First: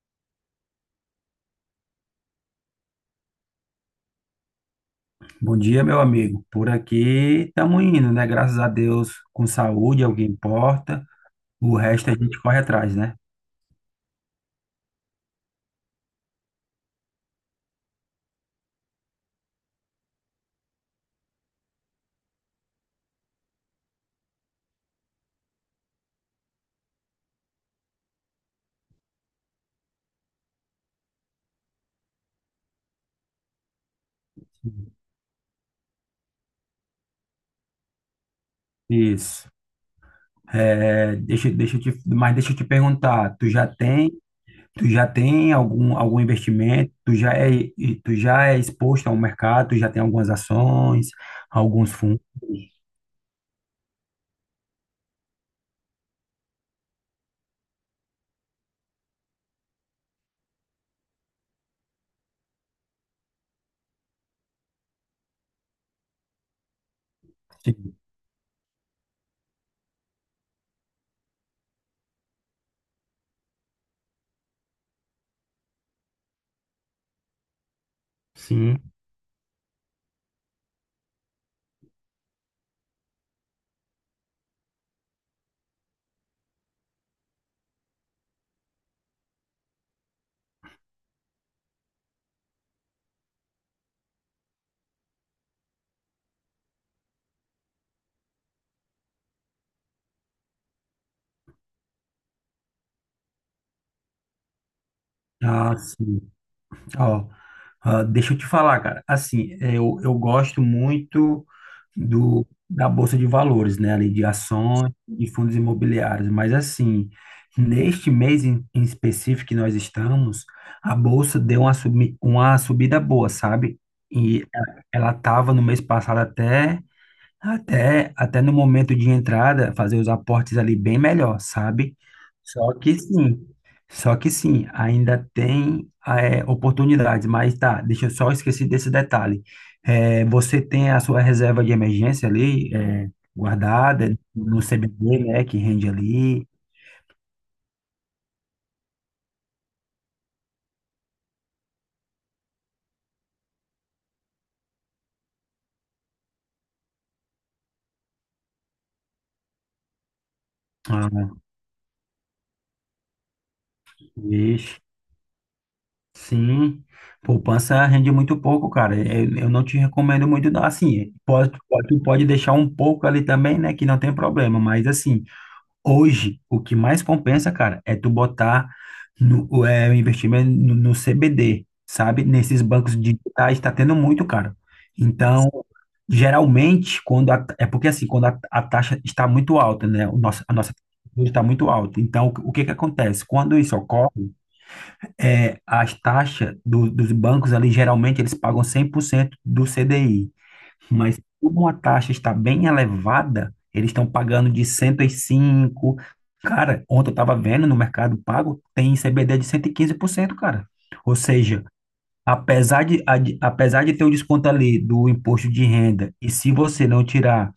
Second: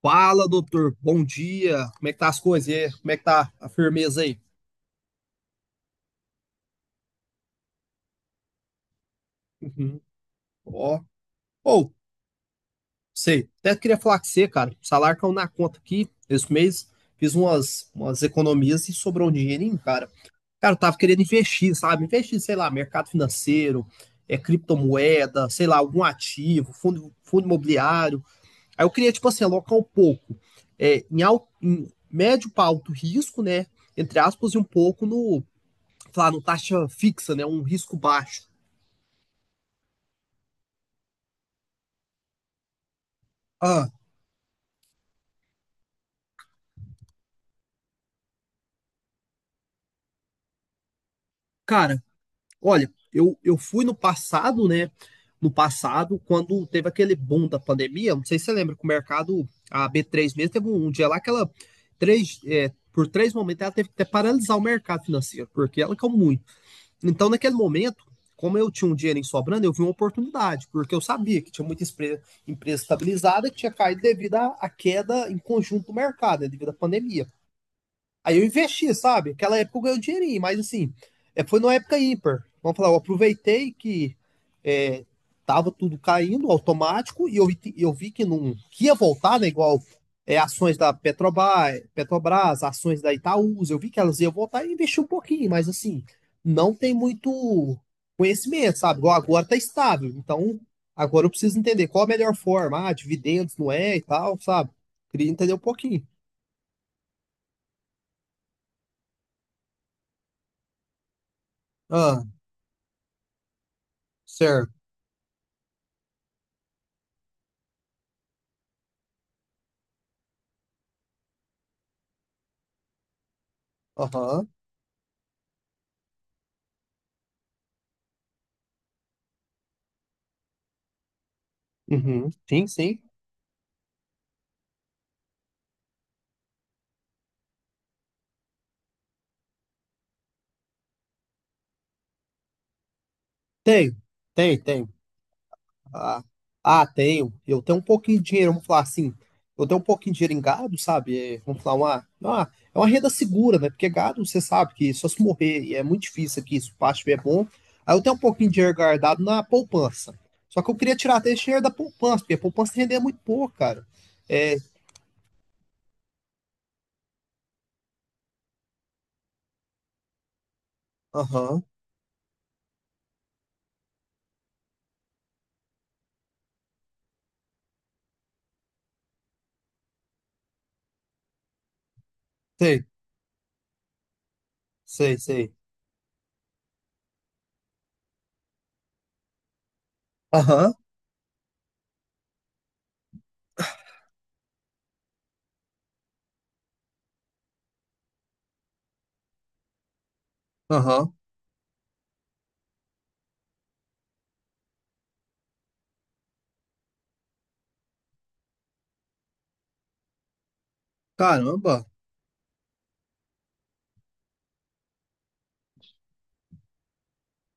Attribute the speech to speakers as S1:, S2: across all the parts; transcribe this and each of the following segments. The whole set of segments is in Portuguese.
S1: Fala, doutor. Bom dia. Como é que tá as coisas? E aí, como é que tá a firmeza aí?
S2: Bom dia, meu amigo. Por aqui estamos indo, né? Graças a Deus, com
S1: Uhum.
S2: saúde, é o que
S1: Ó.
S2: importa. O
S1: Ou
S2: resto a gente corre atrás, né?
S1: sei. Até queria falar com você, cara. O salário caiu na conta aqui esse mês. Fiz umas economias e sobrou um dinheirinho, cara. Cara, eu tava querendo investir, sabe? Investir, sei lá, mercado financeiro, criptomoeda, sei lá, algum ativo, fundo imobiliário. Aí eu queria, tipo assim, alocar um pouco em, alto, em médio para alto risco, né? Entre aspas, e um pouco no lá no taxa fixa, né? Um risco baixo.
S2: Isso. É, deixa mas deixa eu te perguntar, tu já
S1: Ah,
S2: tem, tu já tem algum investimento? E tu já é exposto ao mercado? Tu já tem algumas ações, alguns
S1: cara,
S2: fundos?
S1: olha, eu fui no passado, né? No passado, quando teve aquele boom da pandemia, não sei se você lembra que o mercado, a B3 mesmo, teve um dia lá que ela, três, por três momentos, ela teve que até paralisar o mercado financeiro, porque ela caiu muito. Então, naquele
S2: Sim.
S1: momento, como eu tinha um dinheiro sobrando, eu vi uma oportunidade, porque eu sabia que tinha muita empresa estabilizada que tinha caído devido à queda em conjunto do mercado, né, devido à pandemia. Aí eu
S2: Sim.
S1: investi, sabe? Aquela época eu ganhei um dinheirinho, mas assim, foi numa época ímpar. Vamos falar, eu aproveitei que é, tava tudo caindo automático e eu vi, eu vi que não que ia voltar, né? Igual ações da Petrobras, Petrobras, ações da Itaúsa, eu vi que elas iam voltar e investi um pouquinho, mas assim, não tem muito conhecimento, sabe? Igual agora tá estável, então agora eu preciso entender qual a melhor forma, ah, dividendos não é e tal, sabe? Queria entender um
S2: Ah,
S1: pouquinho.
S2: sim. Ó, ah, deixa eu te falar, cara. Assim, eu gosto muito
S1: Ah,
S2: do da Bolsa de Valores, né? Ali de
S1: certo.
S2: ações e fundos imobiliários. Mas assim, neste mês em específico que nós estamos, a Bolsa deu uma subida boa, sabe? E
S1: Aham.
S2: ela estava no mês passado até. Até no momento de entrada, fazer os aportes ali bem melhor, sabe?
S1: Uhum. Sim,
S2: Só que
S1: sim.
S2: sim, só que sim, ainda tem oportunidades, mas tá, deixa eu só esquecer desse detalhe. É, você tem a sua reserva de emergência ali,
S1: Tenho,
S2: guardada
S1: tenho,
S2: no
S1: tenho.
S2: CBB, né, que rende
S1: Ah,
S2: ali.
S1: ah, tenho. Eu tenho um pouquinho de dinheiro, vamos falar assim. Eu tenho um pouquinho de dinheiro em gado, sabe? É, vamos falar é uma renda segura, né? Porque gado, você sabe que só se morrer, e é muito difícil aqui, se o pasto estiver bom. Aí eu tenho um pouquinho de dinheiro guardado na poupança. Só que eu queria tirar até
S2: Ah,
S1: esse dinheiro da poupança, porque a poupança rende muito pouco, cara. É,
S2: vixe, sim, poupança rende muito pouco, cara. Eu não te recomendo muito, não. Assim,
S1: aham,
S2: tu pode deixar um pouco ali também, né, que não tem problema, mas assim. Hoje, o que mais compensa, cara, é tu botar no, o, é, o investimento no CBD, sabe? Nesses
S1: sei,
S2: bancos digitais está tendo muito, cara.
S1: sei,
S2: Então,
S1: sei.
S2: geralmente, quando a, é porque assim, quando a taxa está muito alta, né? A nossa
S1: Aham,
S2: taxa está muito alta. Então, que acontece? Quando isso ocorre, as taxas dos bancos ali, geralmente, eles pagam 100% do CDI.
S1: aham.
S2: Mas como a taxa está bem elevada, eles estão pagando de 105. Cara, ontem eu estava vendo no Mercado Pago, tem CBD de 115%, cara. Ou seja,
S1: Caramba,
S2: apesar de ter o desconto ali do imposto de renda, e se você não tirar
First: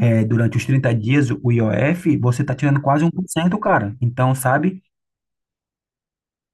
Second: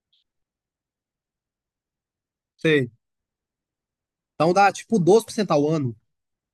S2: durante os 30 dias o IOF, você está tirando
S1: sei.
S2: quase 1%, cara. Então,
S1: Então dá
S2: sabe?
S1: tipo 12% ao ano.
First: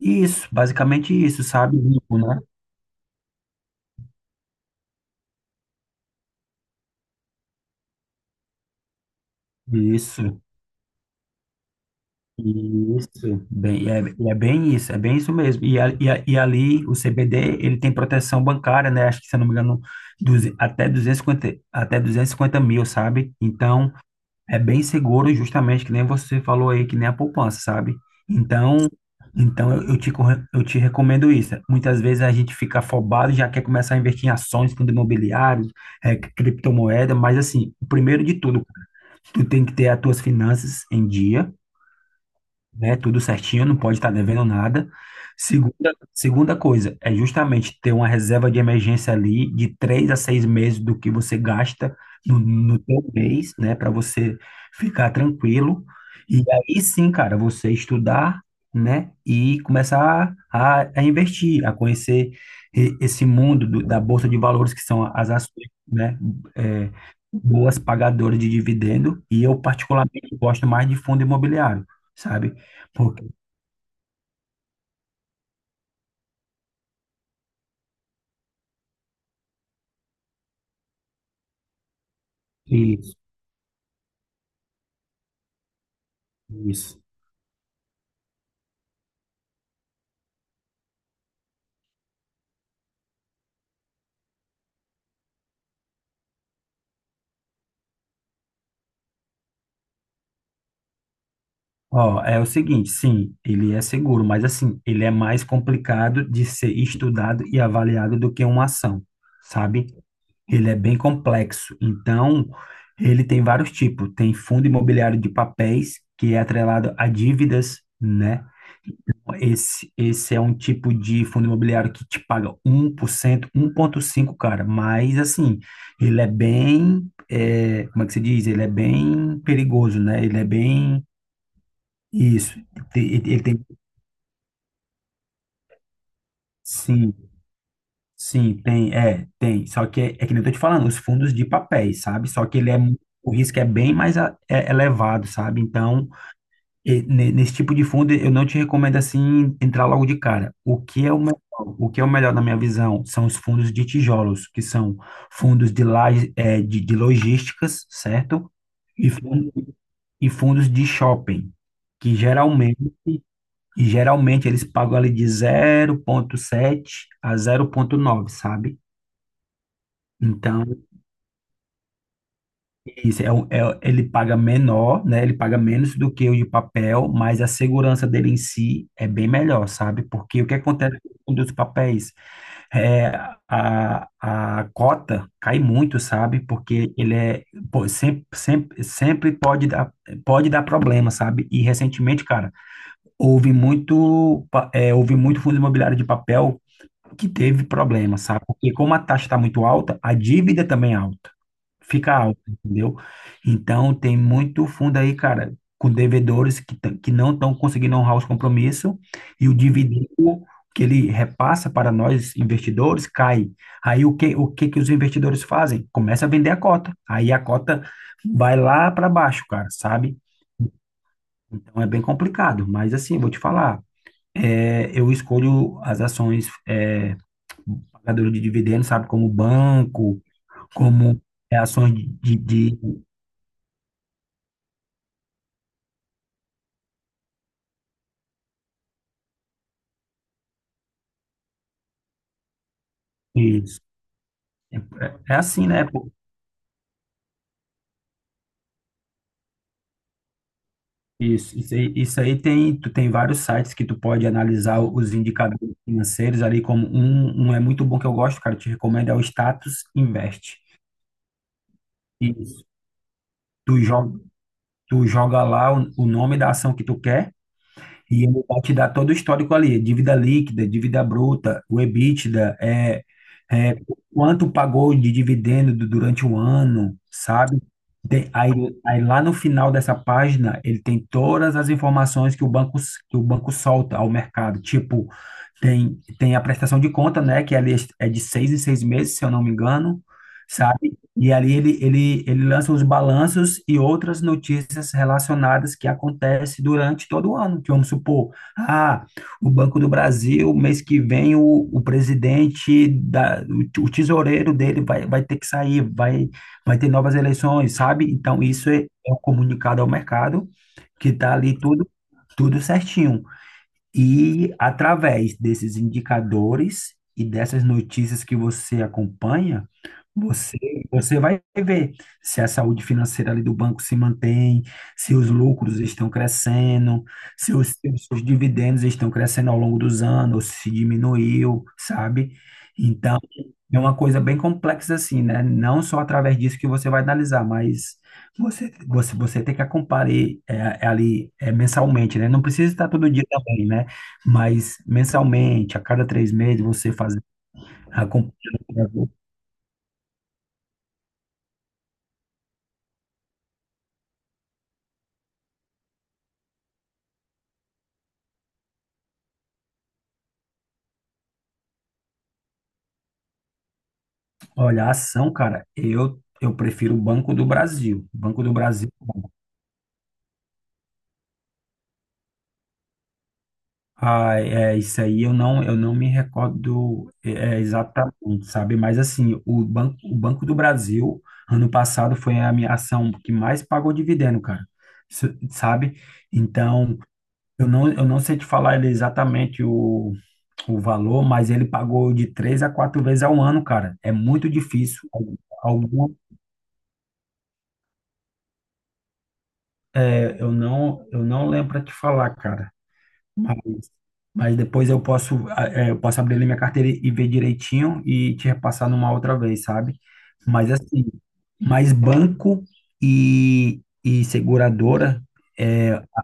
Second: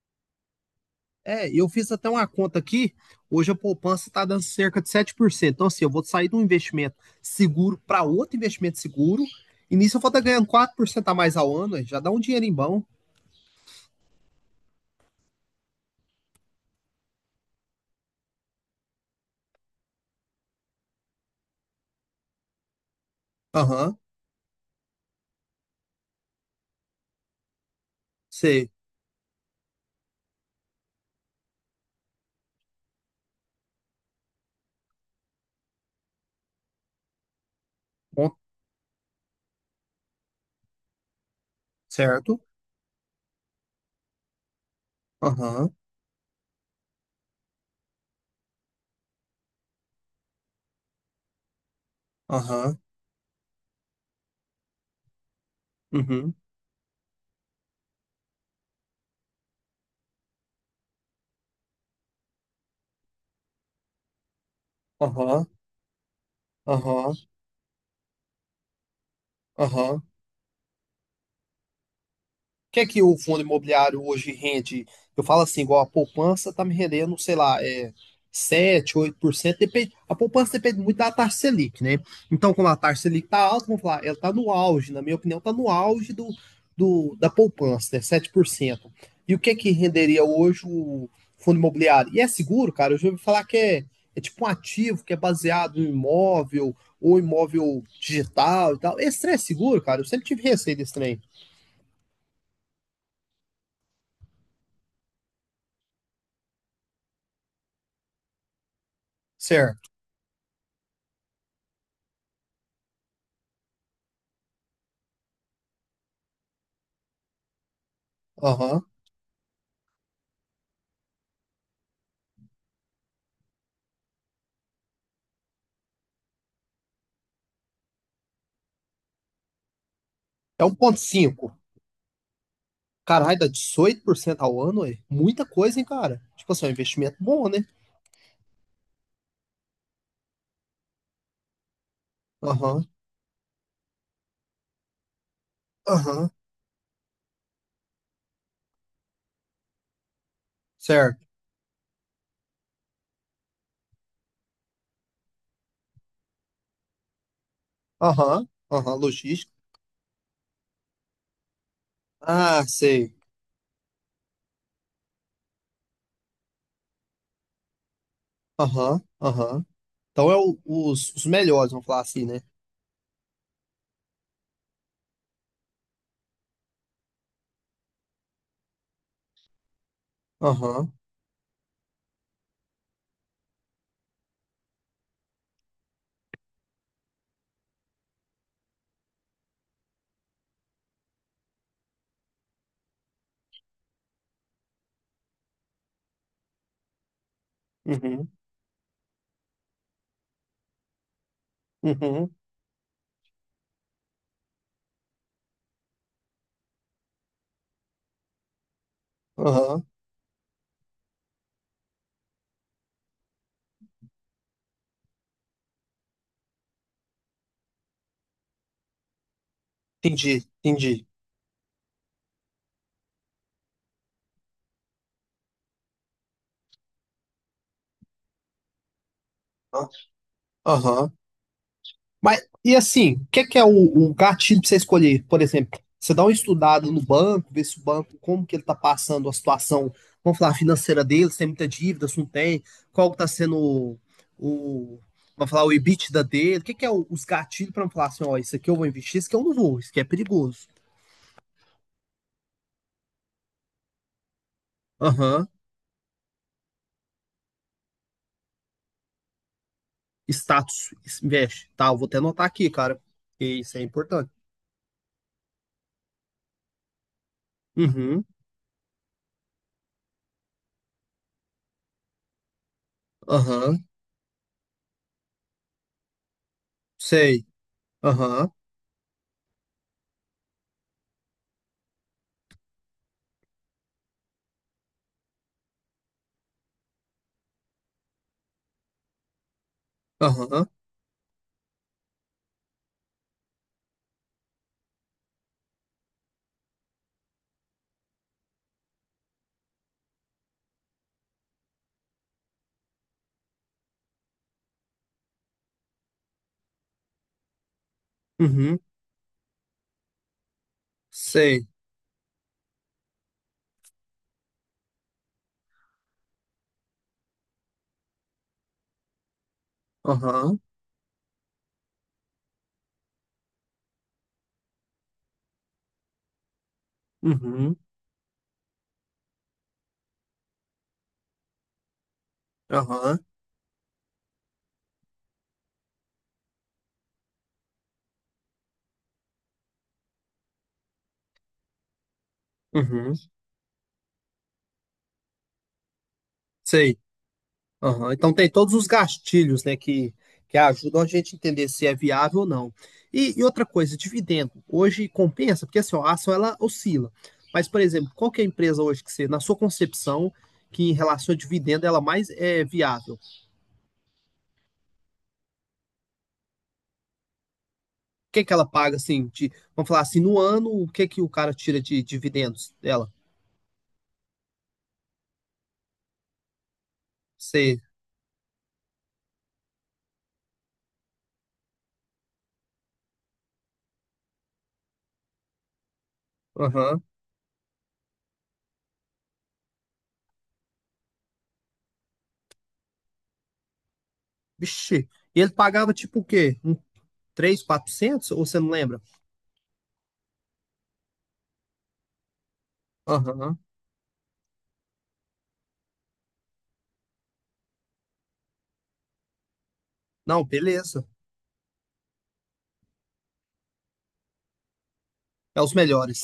S2: Isso, basicamente isso,
S1: É, eu
S2: sabe?
S1: fiz até
S2: Limpo,
S1: uma
S2: né?
S1: conta aqui. Hoje a poupança está dando cerca de 7%. Então, assim, eu vou sair de um investimento seguro para outro investimento seguro. E nisso eu vou estar
S2: Isso.
S1: ganhando 4% a mais ao ano. Aí já dá um dinheirinho bom.
S2: Isso, bem, é bem isso, é bem isso mesmo. E, ali o CBD, ele tem proteção bancária, né? Acho que, se eu não me engano, até 250, até 250 mil, sabe? Então,
S1: Aham,
S2: é bem seguro, justamente, que nem você falou aí, que nem a poupança, sabe?
S1: sei.
S2: Então, então, eu te recomendo isso. Muitas vezes a gente fica afobado, já quer começar a investir em ações, fundo imobiliário, criptomoeda, mas assim, o primeiro de
S1: Bom,
S2: tudo, tu tem que ter as tuas finanças em dia,
S1: certo.
S2: né? Tudo certinho, não pode estar devendo nada.
S1: Aham,
S2: Segunda, segunda coisa, é justamente ter uma reserva de emergência ali de 3 a 6 meses do que você gasta no,
S1: aham,
S2: no teu mês, né? Para você ficar tranquilo.
S1: uhum,
S2: E aí sim, cara, você estudar, né? E começar a investir, a conhecer esse mundo da Bolsa de Valores, que são as
S1: aham,
S2: ações, né? é,
S1: aham,
S2: Boas pagadoras de dividendo. E eu,
S1: aham.
S2: particularmente, gosto mais de fundo imobiliário, sabe?
S1: Que é que o
S2: Ok,
S1: fundo imobiliário hoje rende? Eu falo assim, igual a poupança tá me rendendo, sei lá, é 7, 8%. Depende, a poupança depende muito da taxa Selic, né? Então, como a taxa
S2: isso,
S1: Selic tá alta, vamos falar, ela tá no auge, na minha opinião, tá no auge do,
S2: isso.
S1: do da poupança, né? 7%. E o que é que renderia hoje o fundo imobiliário? E é seguro, cara? Eu já ouvi falar que é, é tipo um ativo que é baseado em imóvel ou imóvel digital e tal. Esse trem é seguro, cara? Eu sempre tive receio desse trem.
S2: Ó, é o seguinte, sim, ele é seguro, mas assim, ele é mais complicado de ser estudado e avaliado do que uma ação, sabe?
S1: Certo.
S2: Ele é bem complexo. Então, ele tem vários tipos. Tem fundo imobiliário de papéis, que é atrelado a dívidas, né?
S1: Aham.
S2: Esse é um tipo de fundo imobiliário que te paga um 1%, cinco cara, mas assim, ele é bem, como é que se diz? Ele é bem perigoso, né? Ele é
S1: É um ponto
S2: bem,
S1: cinco,
S2: isso, ele,
S1: Caralho,
S2: ele
S1: dá
S2: tem,
S1: 18% ao ano, é muita coisa, hein, cara? Tipo assim, é um investimento
S2: sim,
S1: bom, né?
S2: sim, tem, tem, só que é que nem eu tô te falando, os fundos de papéis, sabe? Só que ele é,
S1: Aham,
S2: o risco é bem mais é elevado, sabe? Então,
S1: aham,
S2: e nesse tipo de fundo, eu não te recomendo assim entrar logo de cara. O que é
S1: certo.
S2: o melhor, o que é o melhor na minha visão são os fundos de tijolos, que são fundos de, laje- eh, de logísticas,
S1: Aham,
S2: certo?
S1: aham,
S2: E,
S1: logística.
S2: e fundos de shopping, que
S1: Ah,
S2: geralmente,
S1: sei.
S2: e geralmente eles pagam ali de 0,7 a 0,9, sabe?
S1: Aham, aham. Então é
S2: Então,
S1: os melhores, vamos falar assim, né?
S2: isso, ele paga menor, né? Ele paga menos do que o de papel, mas a segurança dele em si é bem melhor, sabe? Porque o que
S1: Aham,
S2: acontece com os papéis? É, a cota cai muito, sabe? Porque ele é, pô, sempre, sempre, sempre pode dar, problema, sabe? E recentemente, cara, houve muito fundo imobiliário de papel que teve problema,
S1: uhum,
S2: sabe? Porque como a taxa está muito alta, a dívida também é alta fica
S1: uhum,
S2: alto, entendeu? Então tem muito fundo aí, cara, com devedores que não estão conseguindo honrar os compromissos e o
S1: aham.
S2: dividendo que ele repassa para nós investidores cai. Aí o que que os investidores fazem? Começa a vender a cota. Aí a cota vai lá para baixo, cara, sabe?
S1: Entendi, entendi.
S2: Então é bem complicado, mas assim, vou te falar, eu escolho as ações, pagadoras de dividendos, sabe, como banco,
S1: Aham,
S2: como ações
S1: mas, e assim, o que é o gatilho pra você escolher? Por exemplo, você dá uma estudada no banco, vê se o banco, como que ele tá passando a situação, vamos falar, financeira dele, se tem muita dívida, se não tem, qual que tá sendo
S2: de- É
S1: o-
S2: é
S1: vamos falar,
S2: assim,
S1: o
S2: né? Pô?
S1: EBITDA dele, o que é os gatilhos pra eu falar assim, ó, isso aqui eu vou investir, isso aqui eu não vou, isso aqui é perigoso.
S2: Isso, isso aí tem, tu tem vários sites que tu pode analisar os
S1: Aham,
S2: indicadores financeiros ali, como um é muito bom que eu gosto, cara, eu te recomendo, é o Status Invest.
S1: Status, investe, tá, eu vou até anotar
S2: Isso.
S1: aqui, cara, que isso
S2: Tu
S1: é
S2: joga,
S1: importante.
S2: tu joga lá o nome da ação que tu quer.
S1: Uhum,
S2: E ele vai te dar todo o histórico ali, dívida líquida, dívida bruta, o EBITDA, é,
S1: aham,
S2: quanto pagou de dividendo durante o ano,
S1: sei,
S2: sabe? Tem-
S1: aham,
S2: aí, aí lá no final dessa página, ele tem todas as informações que o banco, que o banco solta ao mercado. Tipo, tem a prestação de conta, né? Que ali é de 6 em 6 meses, se eu não me engano,
S1: aham,
S2: sabe? E ali ele lança os balanços e outras notícias relacionadas que acontecem durante todo o ano. Que vamos supor, ah, o Banco do Brasil, mês que vem, o presidente, o tesoureiro dele vai ter que sair, vai ter novas eleições, sabe? Então, isso
S1: uhum,
S2: é um comunicado ao mercado, que está ali
S1: sei,
S2: tudo certinho. E através desses indicadores e dessas notícias que você acompanha, você,
S1: aham.
S2: você vai ver se a saúde financeira ali do banco se mantém, se os lucros estão crescendo, se os,
S1: Uhum,
S2: se os seus dividendos estão crescendo ao longo dos anos, se diminuiu, sabe?
S1: aham,
S2: Então, é uma coisa bem complexa assim, né? Não só através disso que você vai analisar, mas você tem que acompanhar ali mensalmente, né? Não precisa estar todo
S1: uhum,
S2: dia também, né? Mas mensalmente, a cada 3 meses, você
S1: sei.
S2: fazer
S1: Aham. Então tem todos os
S2: acompanhamento.
S1: gastilhos, né, que ajudam a gente a entender se é viável ou não. E outra coisa, dividendo. Hoje compensa, porque assim, ó, a ação ela oscila. Mas, por exemplo, qual que é a empresa hoje que você, na sua concepção, que em relação a dividendo ela mais é viável? O
S2: Olha, a ação, cara, eu prefiro o Banco do Brasil.
S1: que
S2: Banco
S1: é que
S2: do
S1: ela
S2: Brasil.
S1: paga, assim, de, vamos falar assim, no ano, o que é que o cara tira de dividendos dela?
S2: Ah, isso aí eu não me recordo
S1: Você,
S2: exatamente, sabe? Mas assim, o Banco do Brasil, ano passado, foi a minha ação que mais pagou dividendo, cara. Sabe? Então,
S1: aham,
S2: eu não sei te falar exatamente o valor, mas ele pagou de 3 a 4 vezes ao ano, cara. É muito
S1: vixe,
S2: difícil.
S1: e ele pagava
S2: Algum,
S1: tipo o quê? Um 3, 400? Ou você não lembra?
S2: eu não lembro para te falar, cara.
S1: Aham.
S2: Mas, mas, depois eu posso, eu posso abrir ali minha carteira e ver direitinho e te repassar numa outra vez, sabe?
S1: Não,
S2: Mas assim,
S1: beleza.
S2: mas banco e seguradora
S1: É os
S2: é,
S1: melhores.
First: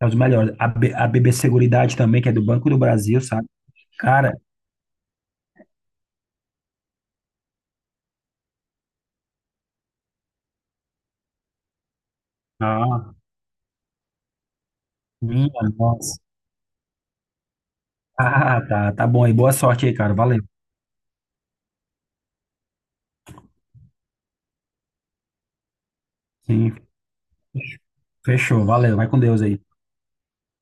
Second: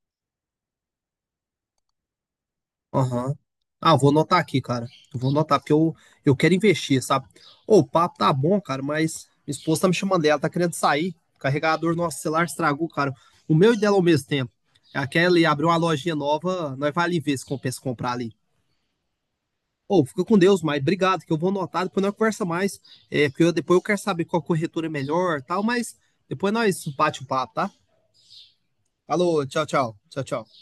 S2: é os melhores. A BB Seguridade também, que é do Banco do Brasil,
S1: Aham.
S2: sabe?
S1: Ah, vou
S2: Cara,
S1: anotar aqui, cara. Eu vou anotar, porque eu quero investir, sabe? Ô, o papo tá bom, cara, mas minha esposa tá me chamando, ela tá querendo sair. O carregador do nosso celular estragou,
S2: ah,
S1: cara. O meu e dela ao mesmo tempo. A Kelly abriu
S2: minha
S1: uma lojinha
S2: nossa.
S1: nova, nós vai ali ver se compensa comprar ali.
S2: Ah, tá, tá bom aí. Boa sorte aí,
S1: Ô,
S2: cara.
S1: fica com
S2: Valeu.
S1: Deus, mas obrigado, que eu vou anotar, depois nós conversa mais. É, porque depois eu quero saber qual corretora é melhor e tal, mas depois
S2: Sim,
S1: nós bate o papo, tá?
S2: fechou. Valeu. Vai com Deus
S1: Alô, tchau,
S2: aí.
S1: tchau. Tchau, tchau.